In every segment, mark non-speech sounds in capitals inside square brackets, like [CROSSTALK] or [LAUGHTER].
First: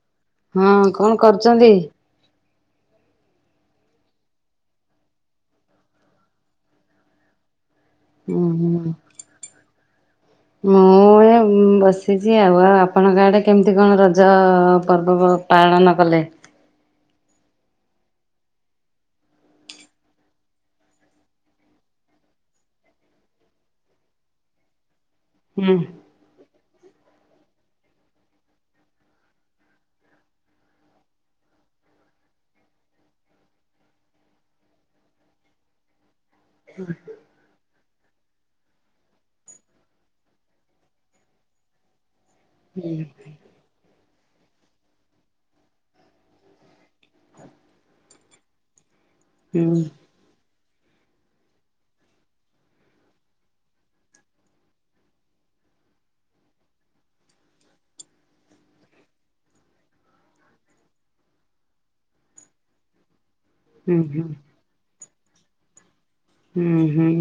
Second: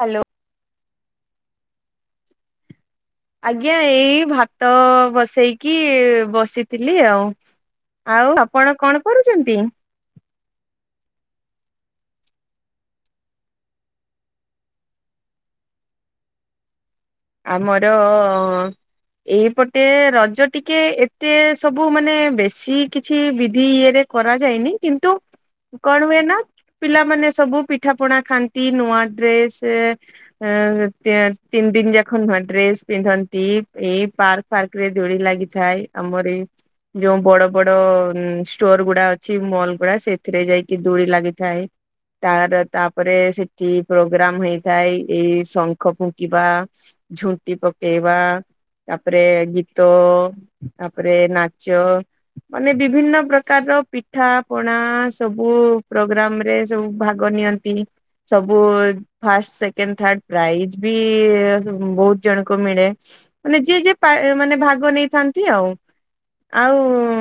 Hello. ହଁ କଣ କରୁଛନ୍ତି। ଆଜ୍ଞା ଏଇ ଭାତ ବସେଇକି ବସିଥିଲି ଆଉ। ଆଉ ହୁଁ ଆପଣ ହୁଁ କଣ କରୁଛନ୍ତି। ମୁଁ। ବସିଛି ଆଉ ଆଉ ଆପଣଙ୍କ ଆଡ଼େ କେମିତି କଣ ରଜ ପର୍ବ ପାଳନ କଲେ। ଆମର ଏଇପଟେ ରଜ ଟିକେ ଏତେ ସବୁ ମାନେ ବେଶୀ କିଛି ବିଧି ଇଏରେ କରାଯାଇନି କିନ୍ତୁ ହୁଁ କଣ ହୁଏ ନା। ପିଲାମାନେ ସବୁ ପିଠା ପଣା ଖାଆନ୍ତି ନୂଆ ଡ୍ରେସ ତିନି ଦିନ ଯାକ। ନ ଡ୍ରେସ ପିନ୍ଧନ୍ତି ଏଇ ପାର୍କ ଫାର୍କ ରେ ଦୋଳି ଲାଗିଥାଏ ଆମର ଯୋଉ ବଡ ବଡ ଷ୍ଟୋର ଗୁଡା ଅଛି ମଲ ଗୁଡା ସେଥିରେ ଯାଇକି ଦୋଡି ଲାଗିଥାଏ। ତାର ହୁଁ ତାପରେ ସେଠି ପ୍ରୋଗ୍ରାମ ହେଇଥାଏ ଏଇ ଶଙ୍ଖ ଫୁଙ୍କିବା। ଝୋଟି ପକେଇବା ତାପରେ ହୁଁ ଗୀତ। ତାପରେ ନାଚ। ମାନେ ବିଭିନ୍ନ ପ୍ରକାରର ପିଠା ପଣା ସବୁ ପ୍ରୋଗ୍ରାମରେ ସବୁ ଭାଗ ନିଅନ୍ତି ସବୁ ଫାଷ୍ଟ ସେକେଣ୍ଡ ଥାର୍ଡ ପ୍ରାଇଜ୍ ବି। ବହୁତ ଜଣଙ୍କୁ ମିଳେ ମାନେ ଯିଏ ହୁଁ ହୁଁ ଯିଏ ମାନେ ଭାଗ ନେଇଥାନ୍ତି ଆଉ। ଆଉ। ହୁଁ ହୁଁ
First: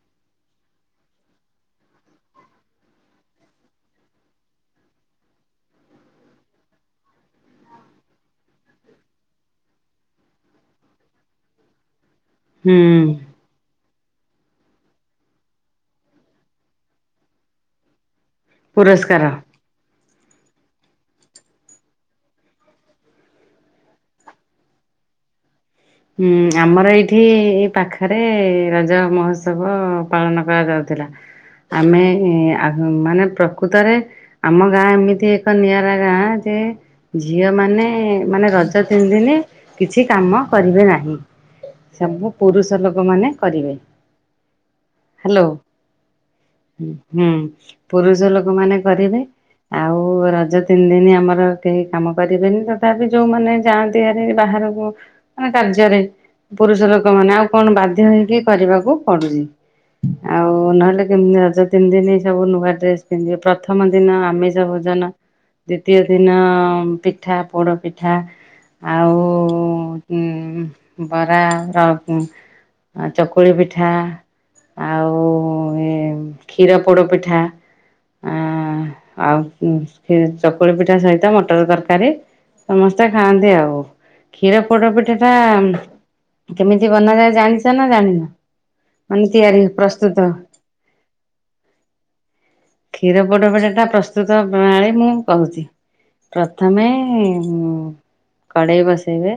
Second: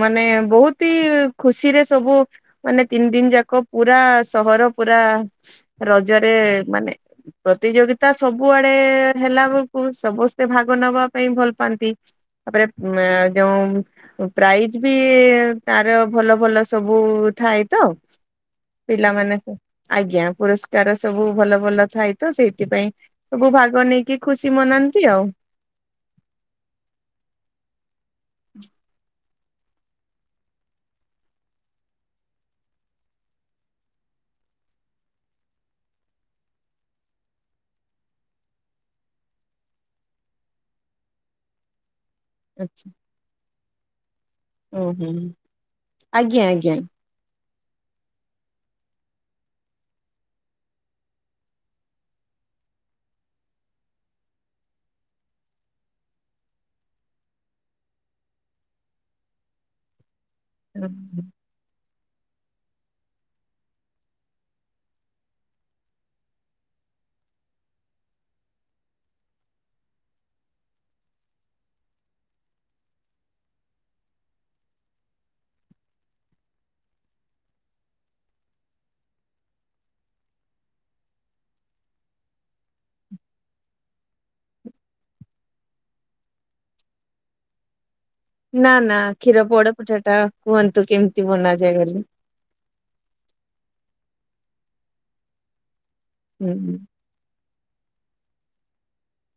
ମାନେ ବହୁତ ହି ଖୁସିରେ ସବୁ ମାନେ ତିନି ଦିନ ଯାକ ପୁରା ସହର ପୁରା। ରଜରେ ମାନେ ପ୍ରତିଯୋଗିତା ସବୁଆଡେ ଏ ହେଲା ବେଳକୁ ସମସ୍ତେ ଭାଗ ନେବା ପାଇଁ ଭଲ ପାଆନ୍ତି। ତାପରେ ଉ ହୁଁ ଯୋଉ। ପ୍ରାଇଜ ବି ତାର ଭଲ ଭଲ ସବୁ ଥାଏ ତ। ପୁରସ୍କାର ପିଲାମାନେ ଆଜ୍ଞା ପୁରସ୍କାର ସବୁ ଭଲ ଭଲ ଥାଏ ତ ସେଇଥିପାଇଁ। ସବୁ ଭାଗ ନେଇକି ଖୁସି ମନାନ୍ତି ଆଉ। ହୁଁ ଆମର ଏଇଠି ଏ ପାଖରେ ରଜ ମହୋତ୍ ସବୁ ପାଳନ କରାଯାଉଥିଲା। ଆମେ ମାନେ ପ୍ରକୃତରେ ଆମ ଗାଁ ଏମିତି ଏକ ନିଆରା ଗାଁ ଯେ ଝିଅ ମାନେ ମାନେ ରଜ ତିନି ଦିନ କିଛି କାମ କରିବେ ନାହିଁ। ସବୁ ପୁରୁଷ ଆଚ୍ଛା ଲୋକମାନେ କରିବେ। ହୁଁ ହୁଁ ହ୍ୟାଲୋ ଆଜ୍ଞା ହୁଁ ପୁରୁଷ ଲୋକମାନେ କରିବେ। ଆଉ ରଜ ତିନି ଦିନ ଆମର କେହି କାମ କରିବେନି ତଥାପି ଯୋଉମାନେ ଯାଆନ୍ତିହେରି ବାହାର ହବ। ମାନେ କାର୍ଯ୍ୟରେ ପୁରୁଷ ଲୋକ ମାନେ ଆଉ କଣ ବାଧ୍ୟ ହେଇକି କରିବାକୁ ପଡୁଛି। ଆଉ ନହେଲେ ଆଜ୍ଞା। କେମିତି ରଜ। ତିନି ଦିନ ସବୁ ନୂଆ ଡ୍ରେସ ପିନ୍ଧିବେ ପ୍ରଥମ ଦିନ ଆମେ ସବୁଜନ। ଦ୍ଵିତୀୟ ଦିନ ପିଠା ପୋଡ ପିଠା ଆଉ। ଉଁ ବରା ର ଚକୁଳି ପିଠା। ଆଉ ଏ କ୍ଷୀର ପୋଡପିଠା। ଆ ଆଉ ଚକୁଳି ପିଠା ସହିତ ମଟର ତରକାରୀ। ସମସ୍ତେ ଖାଆନ୍ତି ଆଉ କ୍ଷୀର। ପୋଡ଼ପିଠାଟା କେମିତି ବନାଯାଏ ଜାଣିଛ ନା ଜାଣିନ। ନା ନା ମାନେ କ୍ଷୀର ତିଆରି ପୋଡପିଠା ଟା ପ୍ରସ୍ତୁତ କୁହନ୍ତୁ କେମିତି ବନାଯାଏ ବୋଲି। କ୍ଷୀର ପୋଡପିଠାଟା ପ୍ରସ୍ତୁ ପ୍ରସ୍ତୁତ ପ୍ରଣାଳୀ ମୁଁ କହୁଛି ହୁଁ ପ୍ରଥମେ ଏଁଁଁଁଁଁ କଡ଼େଇ ବସେଇବେ।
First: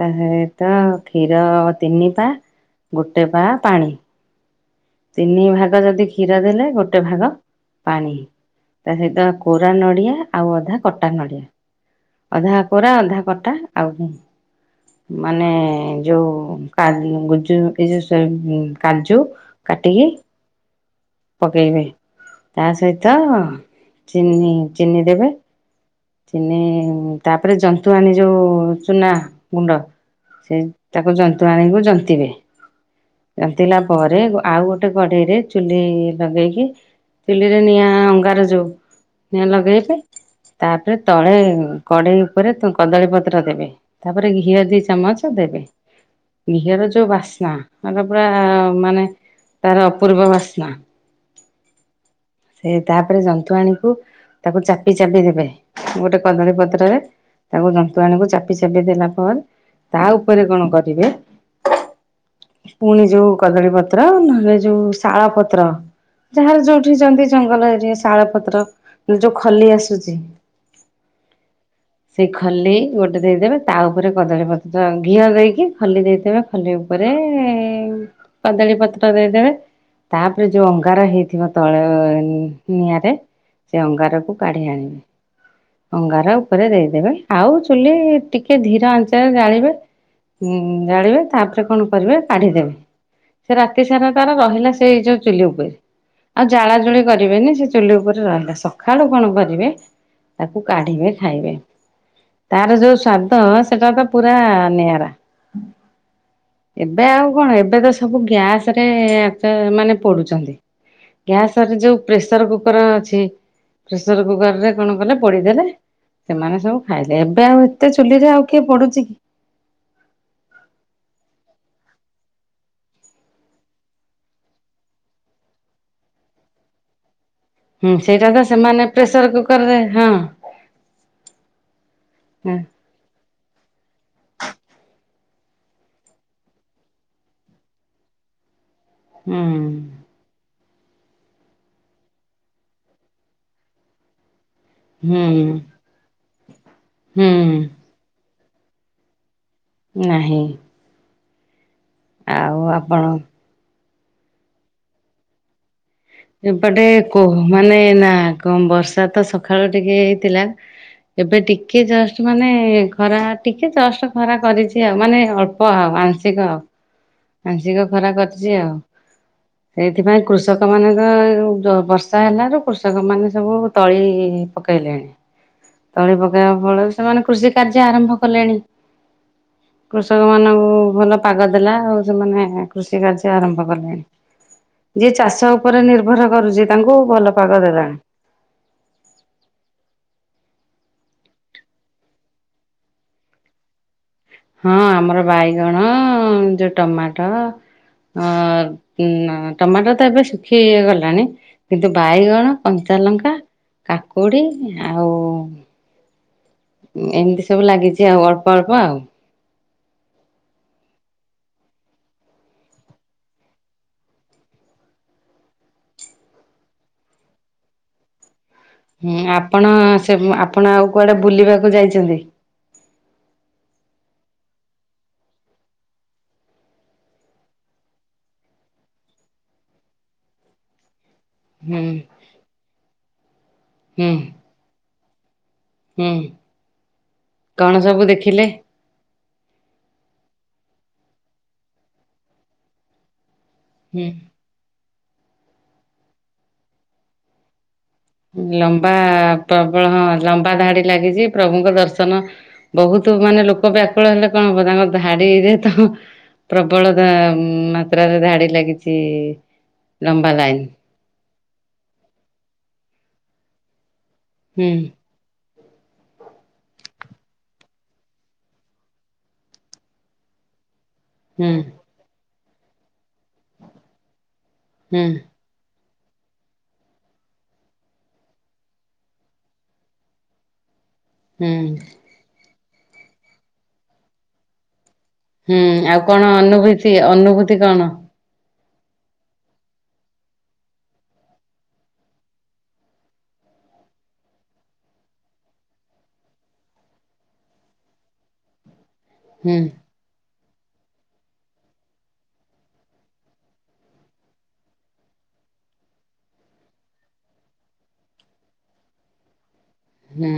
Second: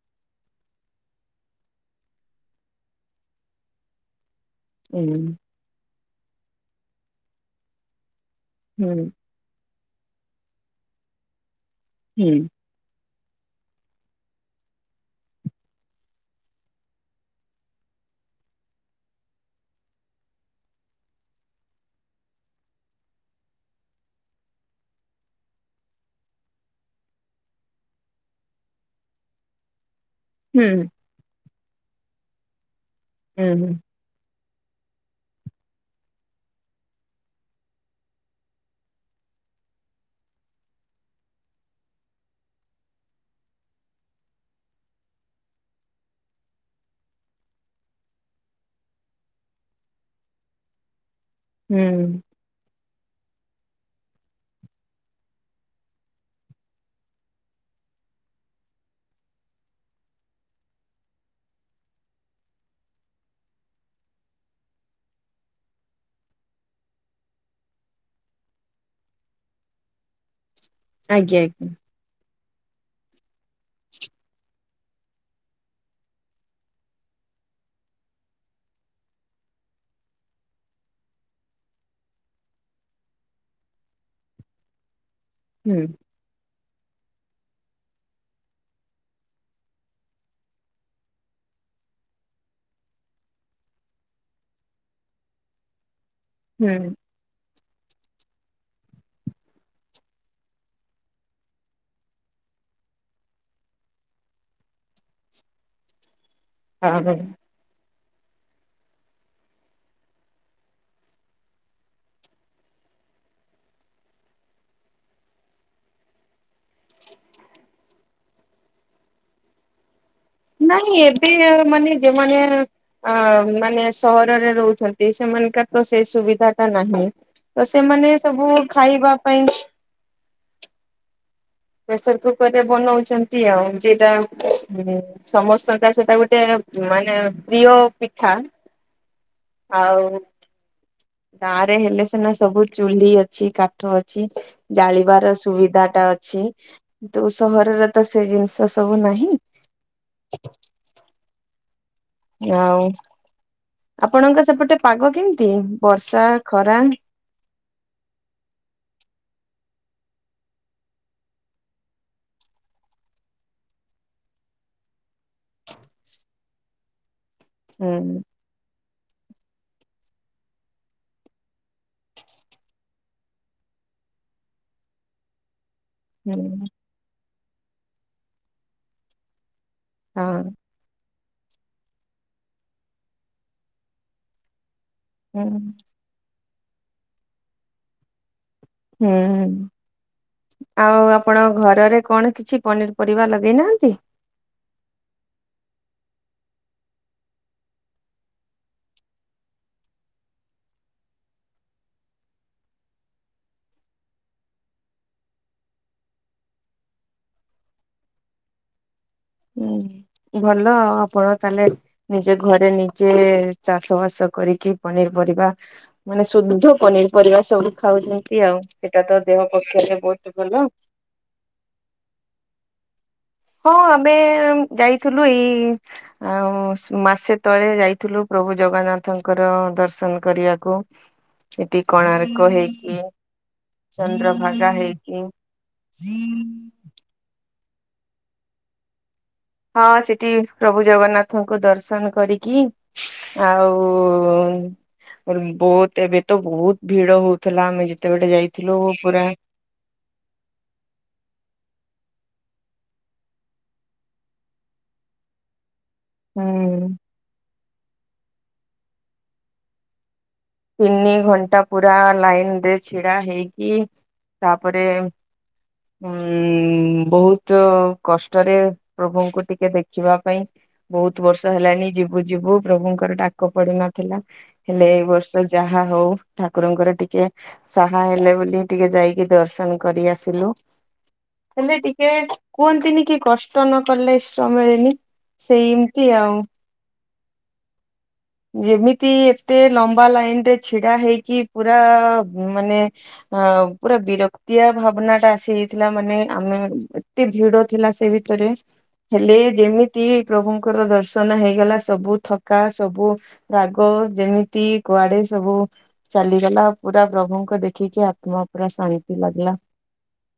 ତା ସହିତ କ୍ଷୀର ତିନି ପା ଗୋଟେ ପା ପାଣି। ହୁଁ ତିନି ଭାଗ ଯଦି କ୍ଷୀର ଦେଲେ ଗୋଟେ ଭାଗ ପାଣି ତା ହୁଁ ସହିତ କୋ କୋରା ନଡ଼ିଆ ଆଉ ଅଧା କଟା ନଡ଼ିଆ ହୁଁ ଅଧାକୋରା ଅଧା କଟା ଆଉ ମାନେ ଯୋଉ [UNINTELLIGIBLE] ଯୋଉ କାଜୁ। କାଟିିକି। ପକେଇବେ ତା ସହିତ ଚିନି ଚିନି ଦେବେ। ଚିନି ତାପରେ ଜନ୍ତୁଆଣି ଯୋଉ ଚୁନା ଗୁଣ୍ଡ। ସେ ହୁଁ ତାକୁ ଜନ୍ତୁଆଣିକୁ ଜନ୍ତିବେ ହୁଁ ହୁଁ ଜନ୍ତିଲା ପରେ। ଆଉ ଗୋଟେ କଡେଇରେ ଚୁଲି ଲଗେଇକି ଚୁଲିରେ ନିଆଁ ଅଙ୍ଗାର ଯୋଉ। ନିଆଁ ଲଗାଇବେ। ତାପରେ ତଳେ କଡ଼େଇ ଉପରେ କଦଳୀପତ୍ର ଦେବେ ତାପରେ ଘିଅ ଦି ଚାମଚ ଦେବେ। ଘିଅର ଯୋଉ ବାସ୍ନା ମାନେ ପୁରା ମାନେ ତାର ଅପୂର୍ବ ବାସ୍ନା। ହୁଁ। ସେ ତାପରେ ଜନ୍ତଣିକୁ ତାକୁ ଚାପି ଚାପି ଦେବେ ଗୋଟେ କଦଳୀ ପତ୍ରରେ ତାକୁ ଜନ୍ତଣିକୁ ଚାପି ଚାପି ଦେଲା ପରେ ତା ଉପରେ କଣ କରିବେ ପୁଣି ଯୋଉ କଦଳୀ ପତ୍ର ନହେଲେ ଯୋଉ ଶାଳ ପତ୍ର ଯାହାର ଯୋଉଠି ଯାନ୍ତି ଜଙ୍ଗଲ ଏ ଶାଳ ପତ୍ର ଯୋଉ ଖଲି ଆସୁଚି ଆଜ୍ଞା ଆଜ୍ଞା। ସେ ଖଲି ଗୋଟେ ଦେଇଦେବେ ତା ଉପରେ କଦଳୀପତ୍ର ଘିଅ ଦେଇକି ଖଲି ଦେଇଦେବେ ଖଲି ଉପ ତା ପରେ କଦଳୀ ପତ୍ର ଦେଇଦେବେ। ତାପରେ ଯୋଉ ଅଙ୍ଗାର ହେଇଥିବ ତ ଳେ ନିଆଁରେ ସେ ଅଙ୍ଗାରକୁ କାଢି ଆଣିବେ ହୁଁ ଅଙ୍ଗାର ରେ ଦେଇଦେବେ ଆଉ ଚୁଲି ଟିକେ ଧୀର ଆଞ୍ଚରେ ଜାଳିବେ ହୁଁ ଜାଳିବେ ତାପରେ କଣ କରିବେ କାଢିଦେବେ ସେ ରାତି ସାରା ତାର ରହିଲା ସେ ଏଇ ଯୋଉ ଚୁଲି ଉପରେ ଆଉ ହୁଁ ଜାଳାଜୁଳି କରିବେନି ସେ ଚୁଲି ଉପରେ ରହି ସଖାଳୁ କଣ କରିବେ ତାକୁ କାଢିବେ ଖାଇବେ ତାର ଯୋଉ ସ୍ଵାଦ ସେଟା ତ ପୁରା ନିଆରା। ଏବେ ହଉ। ଆଉ କଣ ଏବେ ତ ସବୁ ଗ୍ୟାସ ରେ ମାନେ ପୋଡୁଚନ୍ତି। ଗ୍ୟାସରେ ଯୋଉ ପ୍ରେସର କୁକର ଅଛି ପ୍ରେସର କୁକରରେ କଣ କଲେ ପୋଡିଦେଲେ। ସେମାନେ ସବୁ ଖାଇଲେ ଏବେ ଆଉ ଏତେ ଚୁଲିରେ ଆଉ କିଏ ପୋଡୁଚି କି। ନାଇଁ ଏବେ ମାନେ ଯେଉମାନେ ଅ ମାନେ ସହରରେ ରହୁଛନ୍ତି ସେମା ନେ କାତ ସେ ସୁବିଧାଟା ନାହିଁ। ତ ହୁଁ ସେମାନେ ସେଇଟା ତ ସବୁ ସେମାନେ ଖାଇବା ପ୍ରେସର ପାଇଁ। କୁକରରେ ହଁ ପ୍ରେସର ହୁଁ କୁକରରେ ବନଉଚ ନ୍ତି ଆଉ ଯେଟା ସମସ୍ତଙ୍କ ସେଟା ଗୋଟେ ମାନେ ପ୍ରିୟ ପିଠା। ଆଁ। ଉଁ। ଗାଁରେ ହେଲେ ସିନା ସବୁ ଚୁଲି ଅଛି, କାଠ ଅଛି। ହୁଁ ଜାଳିବାର ସୁବିଧାଟା ଅଛି କିନ୍ତୁ ହୁଁ। ସହରରେ ତ ସେ ଜିନଷ ସବୁ ନାହିଁ। ନାହିଁ। ଆଉ ଆପଣଙ୍କ ସେପଟେ ପାଗ କେମତି? ଏପଟେ କୋ ମାନେ ନା କ ବର୍ଷା ତ ସଖାଳୁ ଟିକେ ହେଇଥିଲା। ଏବେ ଟିକେ ଜଷ୍ଟ ମାନେ ଖରା ଟିକେ ଜଷ୍ଟ ଖରା କରିଛି ଆଉ ମାନେ ଅଳ୍ପ ଆଉ ଆଂଶିକ ଆଉ। ଆଂଶିକ ହୁଁ ଖରା କରିଚି ଆଉ। ସେଇଥିପାଇଁ କୃଷକ ମାନଙ୍କ ଯ ବର୍ଷା ହେଲାରୁ କୃଷକ ମାନେ ସବୁ ତଳି ପକେଲେଣି। ତଳି ପକେଇବା ହୁଁ ଫଳରେ ସେମାନେ କୃଷି କାର୍ଯ୍ୟ ଆରମ୍ଭ କଲେଣି। କୃଷକ ହଁ ମାନଙ୍କୁ ଭଲ ପାଗ ଦେଲା ଆଉ। ସେମାନେ କୃଷି କାର୍ଯ୍ୟ ଆରମ୍ଭ କଲେଣି ଯିଏ ହୁଁ ଚାଷ ଉପରେ ନିର୍ଭର କରୁଚି। ତାଙ୍କୁ ଭଲ ପାଗ ଦେଲାଣି। ହୁଁ ଉଁ। ଆଉ ଆପଣ ଘରରେ କଣ କିଛି ପନିର ପରିବା ଲଗେଇ ନାହାଁନ୍ତି? ହଁ ଆମର ବାଇଗଣ ଯୋଉ ଟମାଟୋ ଅ ଉମ ଟମାଟୋ ତ ଏବେ ଶୁଖି ଗଲାଣି କିନ୍ତୁ ବାଇଗଣ କ ଞ୍ଚା ଲଙ୍କା, କାକୁଡ଼ି ଆଉ ଏମତି ସବୁ ଲାଗିଚି ଆଉ ଅଳ୍ପ ଅଳ୍ପ ଆଉ। ହୁଁ ଭଲ ଆଉ ଆପଣ ତାହେଲେ ନିଜେ ଘରେ ନିଜେ ଚାଷ ବାସ କରି ଟିକେ ପନିର ପରିବା ମାନେ ଶୁଦ୍ଧ ପନିର ପରିବା ସବୁ ଖାଉଛନ୍ତି ଆଉ। ସେଟା ହୁଁ ତ ଦେହ ଆପଣ ପକ୍ଷରେ ସେ ବହୁତ ଭଲ। ଆପଣ ଆଉ କୁଆଡେ ବୁଲିବାକୁ ଯାଇଛନ୍ତି। ହଁ ଆମେ ଯାଇଥିଲୁ ଏଇ ଅଁ ମାସେ ତଳେ ଯାଇଥିଲୁ ପ୍ରଭୁ ଜଗନ୍ନାଥଙ୍କର ଦର୍ଶନ କରିଆକୁ। ହୁଁ ସେଠି କୋଣାର୍କ ହେଇଚି, ହୁଁ ଚନ୍ଦ୍ରଭାଗା ହେଇଚି। ହୁଁ କଣ ସବୁ ଦେଖିଲେ? ହଁ ସେଠି ପ୍ରଭୁ ଜଗନ୍ନାଥଙ୍କୁ ଦର୍ଶନ କରିକି ହୁଁ ଆଉ ବହୁତ ଏବେ ତ ବହୁତ ଭିଡ ହଉଥିଲା ଆମେ ଯେ ଲମ୍ବା ପ୍ରବଳ ହଁ ଲମ୍ବା ଧାଡି ଲାଗିଚି ପ୍ରଭୁଙ୍କ ଦର୍ଶନ ବହୁତ ମାନେ ଲୋକ ବ୍ୟାକୁଳ ହେଲେ କଣ ହବ ତାଙ୍କ ଧାଡିରେ ତ ହୁଁ ପ୍ରବଳତା ମାତ୍ରାରେ ଧାଡି ଲାଗିଛି। ଲମ୍ବା ଲାଇନ ତିନି ଘଣ୍ଟା ପୁରା ଲାଇନରେ ଛିଡା ହେଇକି ହୁଁ ତାପରେ ଉଁ। ବହୁତ କଷ୍ଟରେ ପ୍ରଭୁଙ୍କୁ ଟିକେ ଦେଖିବା ପାଇଁ। ବହୁତ ହୁଁ ବର୍ଷ ହେଲାଣି ଯିବୁ ଯିବୁ ପ୍ରଭୁଙ୍କର ଡାକ ପଡି ନଥିଲା ହେଲେ ଏ ହୁଁ ବର୍ଷ ଯାହା ହଉ ଠାକୁରଙ୍କର ଟିକେ ସାହା ହେଲେ ବୋଲି ଟିକେ ଯାଇକି ଦର୍ଶନ କରି ଆସିଲୁ। ହୁଁ ହେଲେ ଟିକେ କୁହନ୍ତିନି କି କଷ୍ଟ ନ କଲେ ଇଷ୍ଟ ମିଳେନି। ହୁଁ ସେଇ ଆଉ ଏମିତି କଣ ଅନୁଭୂତି, ଅନୁଭୂତି କଣ? ଯେମିତି ଏତେ ଲମ୍ବା ଲାଇନରେ ଛିଡା ହେଇକି, ପୁରା ମାନେ ପୁରା ବିରକ୍ତିଆ ଭାବନା ଟା ଆସିଯାଇଥିଲା, ମାନେ ଆମ ଏତେ ଭିଡ ଥିଲା ସେ ଭିତରେ। ହେଲେ ହୁଁ ଯେମିତି ପ୍ରଭୁଙ୍କର ଦର୍ଶନ ହେଇଗଲା, ସବୁ ଥକା ସବୁ ରାଗ ଯେମିତି କୁଆଡେ ସବୁ ଚାଲିଗଲା, ପୁରା ପ୍ରଭୁଙ୍କ ଦେଖିକି ଆ ତ୍ମା ପୁରା ଶାନ୍ତି ଲାଗିଲା। ହୁଁ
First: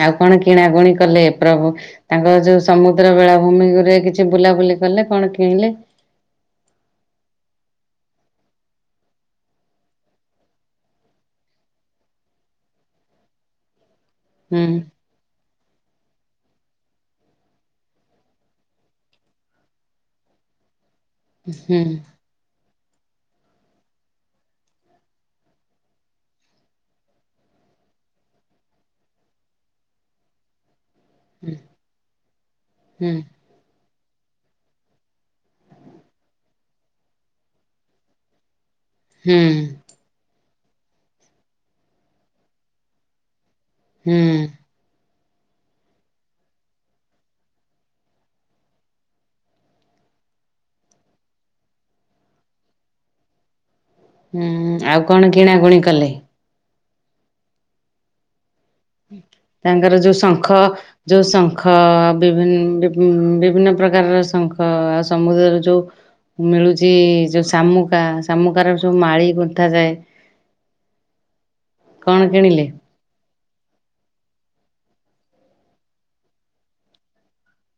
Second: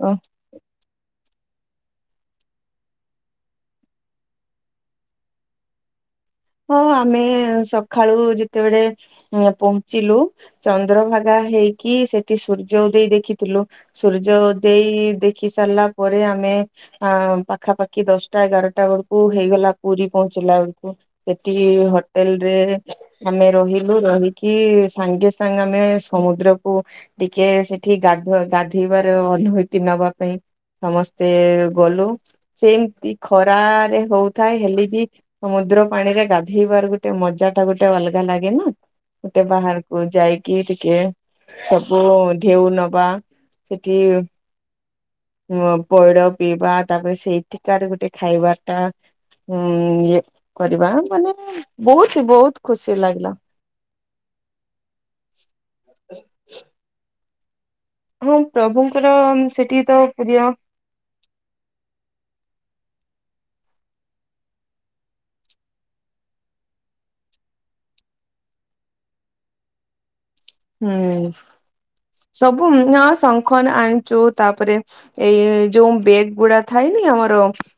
ଓ ଆଉ କଣ କିଣାକଣି କଲେ? ପ୍ରଭୁ ତାଙ୍କର ଯୋଉ ସମୁଦ୍ର ବେଳାଭୂମିରେ କିଛି ବୁଲାବୁଲି କଲେ, କଣ କିଣିଲେ? ହଁ ଆମେ ସକାଳୁ ଯେତେବେଳେ ପହଞ୍ଚିଲୁ, ଚନ୍ଦ୍ରଭାଗା ହେଇକି ସେଠି ସୂର୍ଯ୍ୟ ଉଦୟ ଦେଖିଥିଲୁ। ସୂର୍ଯ୍ୟ ହୁଁ ଉଦୟ ଦେଖି ସାରିଲା ପ ରେ ଆମେ ଅ ପାଖାପାଖି ଦଶଟା ଏଗାରଟା ବେଳକୁ ହେଇଗଲା ପୁରୀ ପହଞ୍ଚିଲା ବେଳକୁ। ସେଠି ହୁଁ ହୋଟେଲରେ। ଆମେ ରହିଲୁ, ରହିକି ସାଙ୍ଗେ ସାଙ୍ଗେ ଆମେ ସମୁଦ୍ରକୁ ଟିକେ ସେ ଠି ଗାଧୁଆ ଗାଧେଇବାର ଅନୁଭୂତି ନବା ପାଇଁ। ସମସ୍ତେ ଗଲୁ, ହୁଁ ସେମିତି ଖରାରେ ହଉଥାଏ, ହେଲେ ବି ସମୁଦ୍ର ପାଣିରେ ଗାଧେଇବାର ଗୋଟେ ମଜାଟା ଗୋଟେ ଅଲଗା ଲାଗେ ନା? ହୁଁ ଗୋଟେ ବାହାରକୁ ଯାଇକି ଟିକେ ସବୁ ଢେଉ ନବା। ହୁଁ। ପ ପଇଡ ପିଇବା, ତାପରେ ସେଇଠିକାର ଗୋଟେ ଖାଇବାଟା ହୁଁ ଇଏ କରିବା ମାନେ ବହୁତ ବହୁତ ଖୁସି ଲାଗିଲା। ହୁଁ ଆଉ କଣ କିଣାକୁଣି କଲେ? ହଁ। ପ୍ରଭୁଙ୍କର ସେଠି ତାଙ୍କର ତ ଯୋଉ ପ୍ରିୟ ଶଙ୍ଖ ଯୋଉ ଶଙ୍ଖ ବିଭି ଉ ବିଭିନ୍ନ ପ୍ରକାରର ଶଙ୍ଖ ସମୁଦ୍ରର ଯୋଉ ମିଳୁଛି ଯୋଉ ଶାମୁକା, ଶାମୁକାର ସବୁ ମାଳି ଗୁନ୍ଥା ଯାଏ। ହୁଁ କଣ କିଣିଲେ? ସବୁ ନୂଆ ଶ ଙ୍ଖ ଆଣିଚୁ, ତାପରେ ଏଇ ଯୋଉଁ ବେଗ ଗୁଡା ଥାଇନି ଆମ [UNINTELLIGIBLE]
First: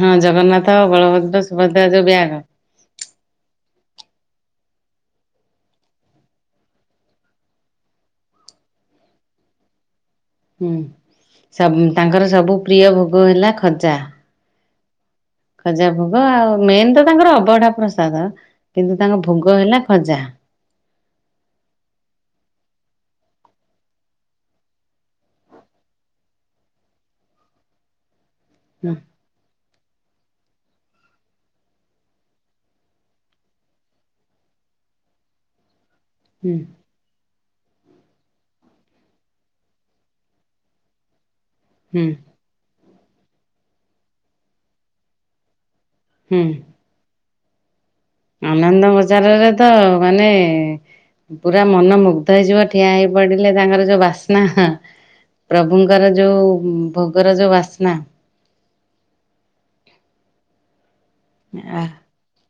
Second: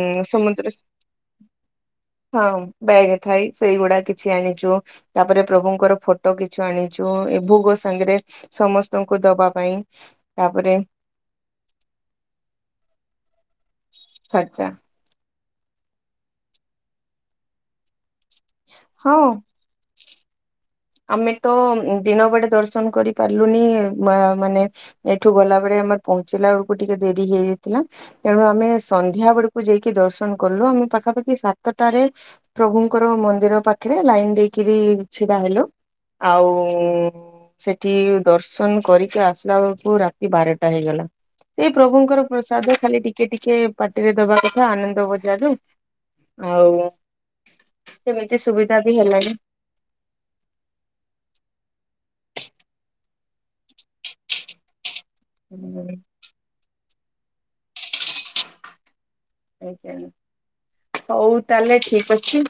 ହଁ ଜଗନ୍ନାଥ ସମୁଦ୍ର। ବଳଭଦ୍ର ସୁଭଦ୍ରା ଯୋଉ ବ୍ୟାଗ ହଁ ବ୍ୟାଗ ଥାଇ ସେଇଗୁଡା କିଛି ଆଣିଛୁ। ତାପରେ ପ୍ରଭୁଙ୍କର ଫଟୋ କିଛି ଆଣି ଯୋଉ, ଏ ଭୋଗ ସାଙ୍ଗରେ ସମସ୍ତଙ୍କୁ ଦବା ପାଇଁ ହୁଁ ତାପରେ ତାଙ୍କର ସବୁ ପ୍ରିୟ ଭୋଗ ହେଲା ଖଜା। ଖର୍ଚ୍ଚା ଖଜା ଭୋଗ, ଆଉ ମେନ ତ ତାଙ୍କର ଅବଢା ପ୍ରସାଦ। କିନ୍ତୁ ହଁ ତାଙ୍କ ଭୋଗ ହେଲା ଖଜା। ଆମେ ତ ଦିନ ବେଡେ ଦର୍ଶନ କରି ପାରିଲୁନି, ମା ମାନେ ଏଠୁ ଗଲାବେଳେ ଆମେ ପହଞ୍ଚିଲା ବେଳକୁ ଟିକେ ଡେରି ହେଇଯାଇଥିଲା, ତେଣୁ ଆମେ ହୁଁ ସନ୍ଧ୍ୟା ବେଳକୁ ଯାଇ କି ଦର୍ଶନ କଲୁ, ଆମେ ପାଖାପାଖି ସାତଟାରେ ପ୍ରଭୁଙ୍କର ମନ୍ଦିର ପାଖରେ ଲାଇନ ଦେଇକିରି ରି ଛିଡା ହେଲୁ। ଆଉ ହୁଁ ସେଠି ଦର୍ଶନ କରିକି ଆସିଲା ବେଳକୁ ରାତି ବାରଟା ହେଇଗଲା। ଏଇ ହୁଁ ପ୍ରଭୁଙ୍କର ପ୍ରସାଦ ଖାଲି ଟିକେ ଟିକେ ପାଟିରେ ଦବା କଥା। ଆନନ୍ଦ ବଜାରରୁ ହୁଁ। ଆଉ। ସେମିତି ସୁବିଧା ଆନନ୍ଦ ବି ହେଲାନି। ବଜାରରେ ତ ମାନେ ପୁରା ମନ ମୁଗ୍ଧ ହେଇଯିବ, ଠିଆ ହେଇ ପଡିଲେ ତାଙ୍କର ଯୋଉ ବାସ୍ନା। ପ୍ରଭୁଙ୍କର ଯୋଉ ଭୋଗର ଯୋଉ ବାସ୍ନା। ହଉ ତାହେଲେ ଆ ଠିକ ଅଛି।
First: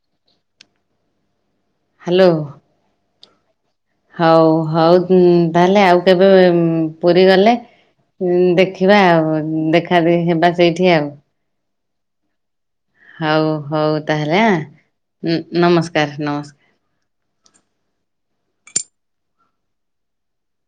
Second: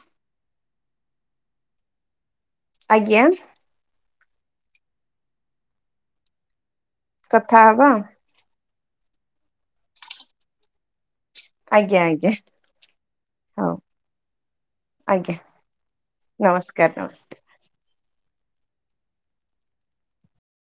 ହାଲୋ। ଆଜ୍ଞା। ହଉ ହଉ, ତାହେଲେ ଆଉ କେବେ ପୁରୀ ଗଲେ କଥା ହବା ଦେଖ ଦେଖିବା ଆଉ ଦେଖା ଦେଖି ହେବା ସେଇଠି ଆଉ। ଆଜ୍ଞା ଆଜ୍ଞା। ହଉ ହଉ ତାହେଲେ ଆଜ୍ଞା ନମସ୍କାର୍ ନମସ୍କାର୍। ନମସ୍କାର [INAUDIBLE]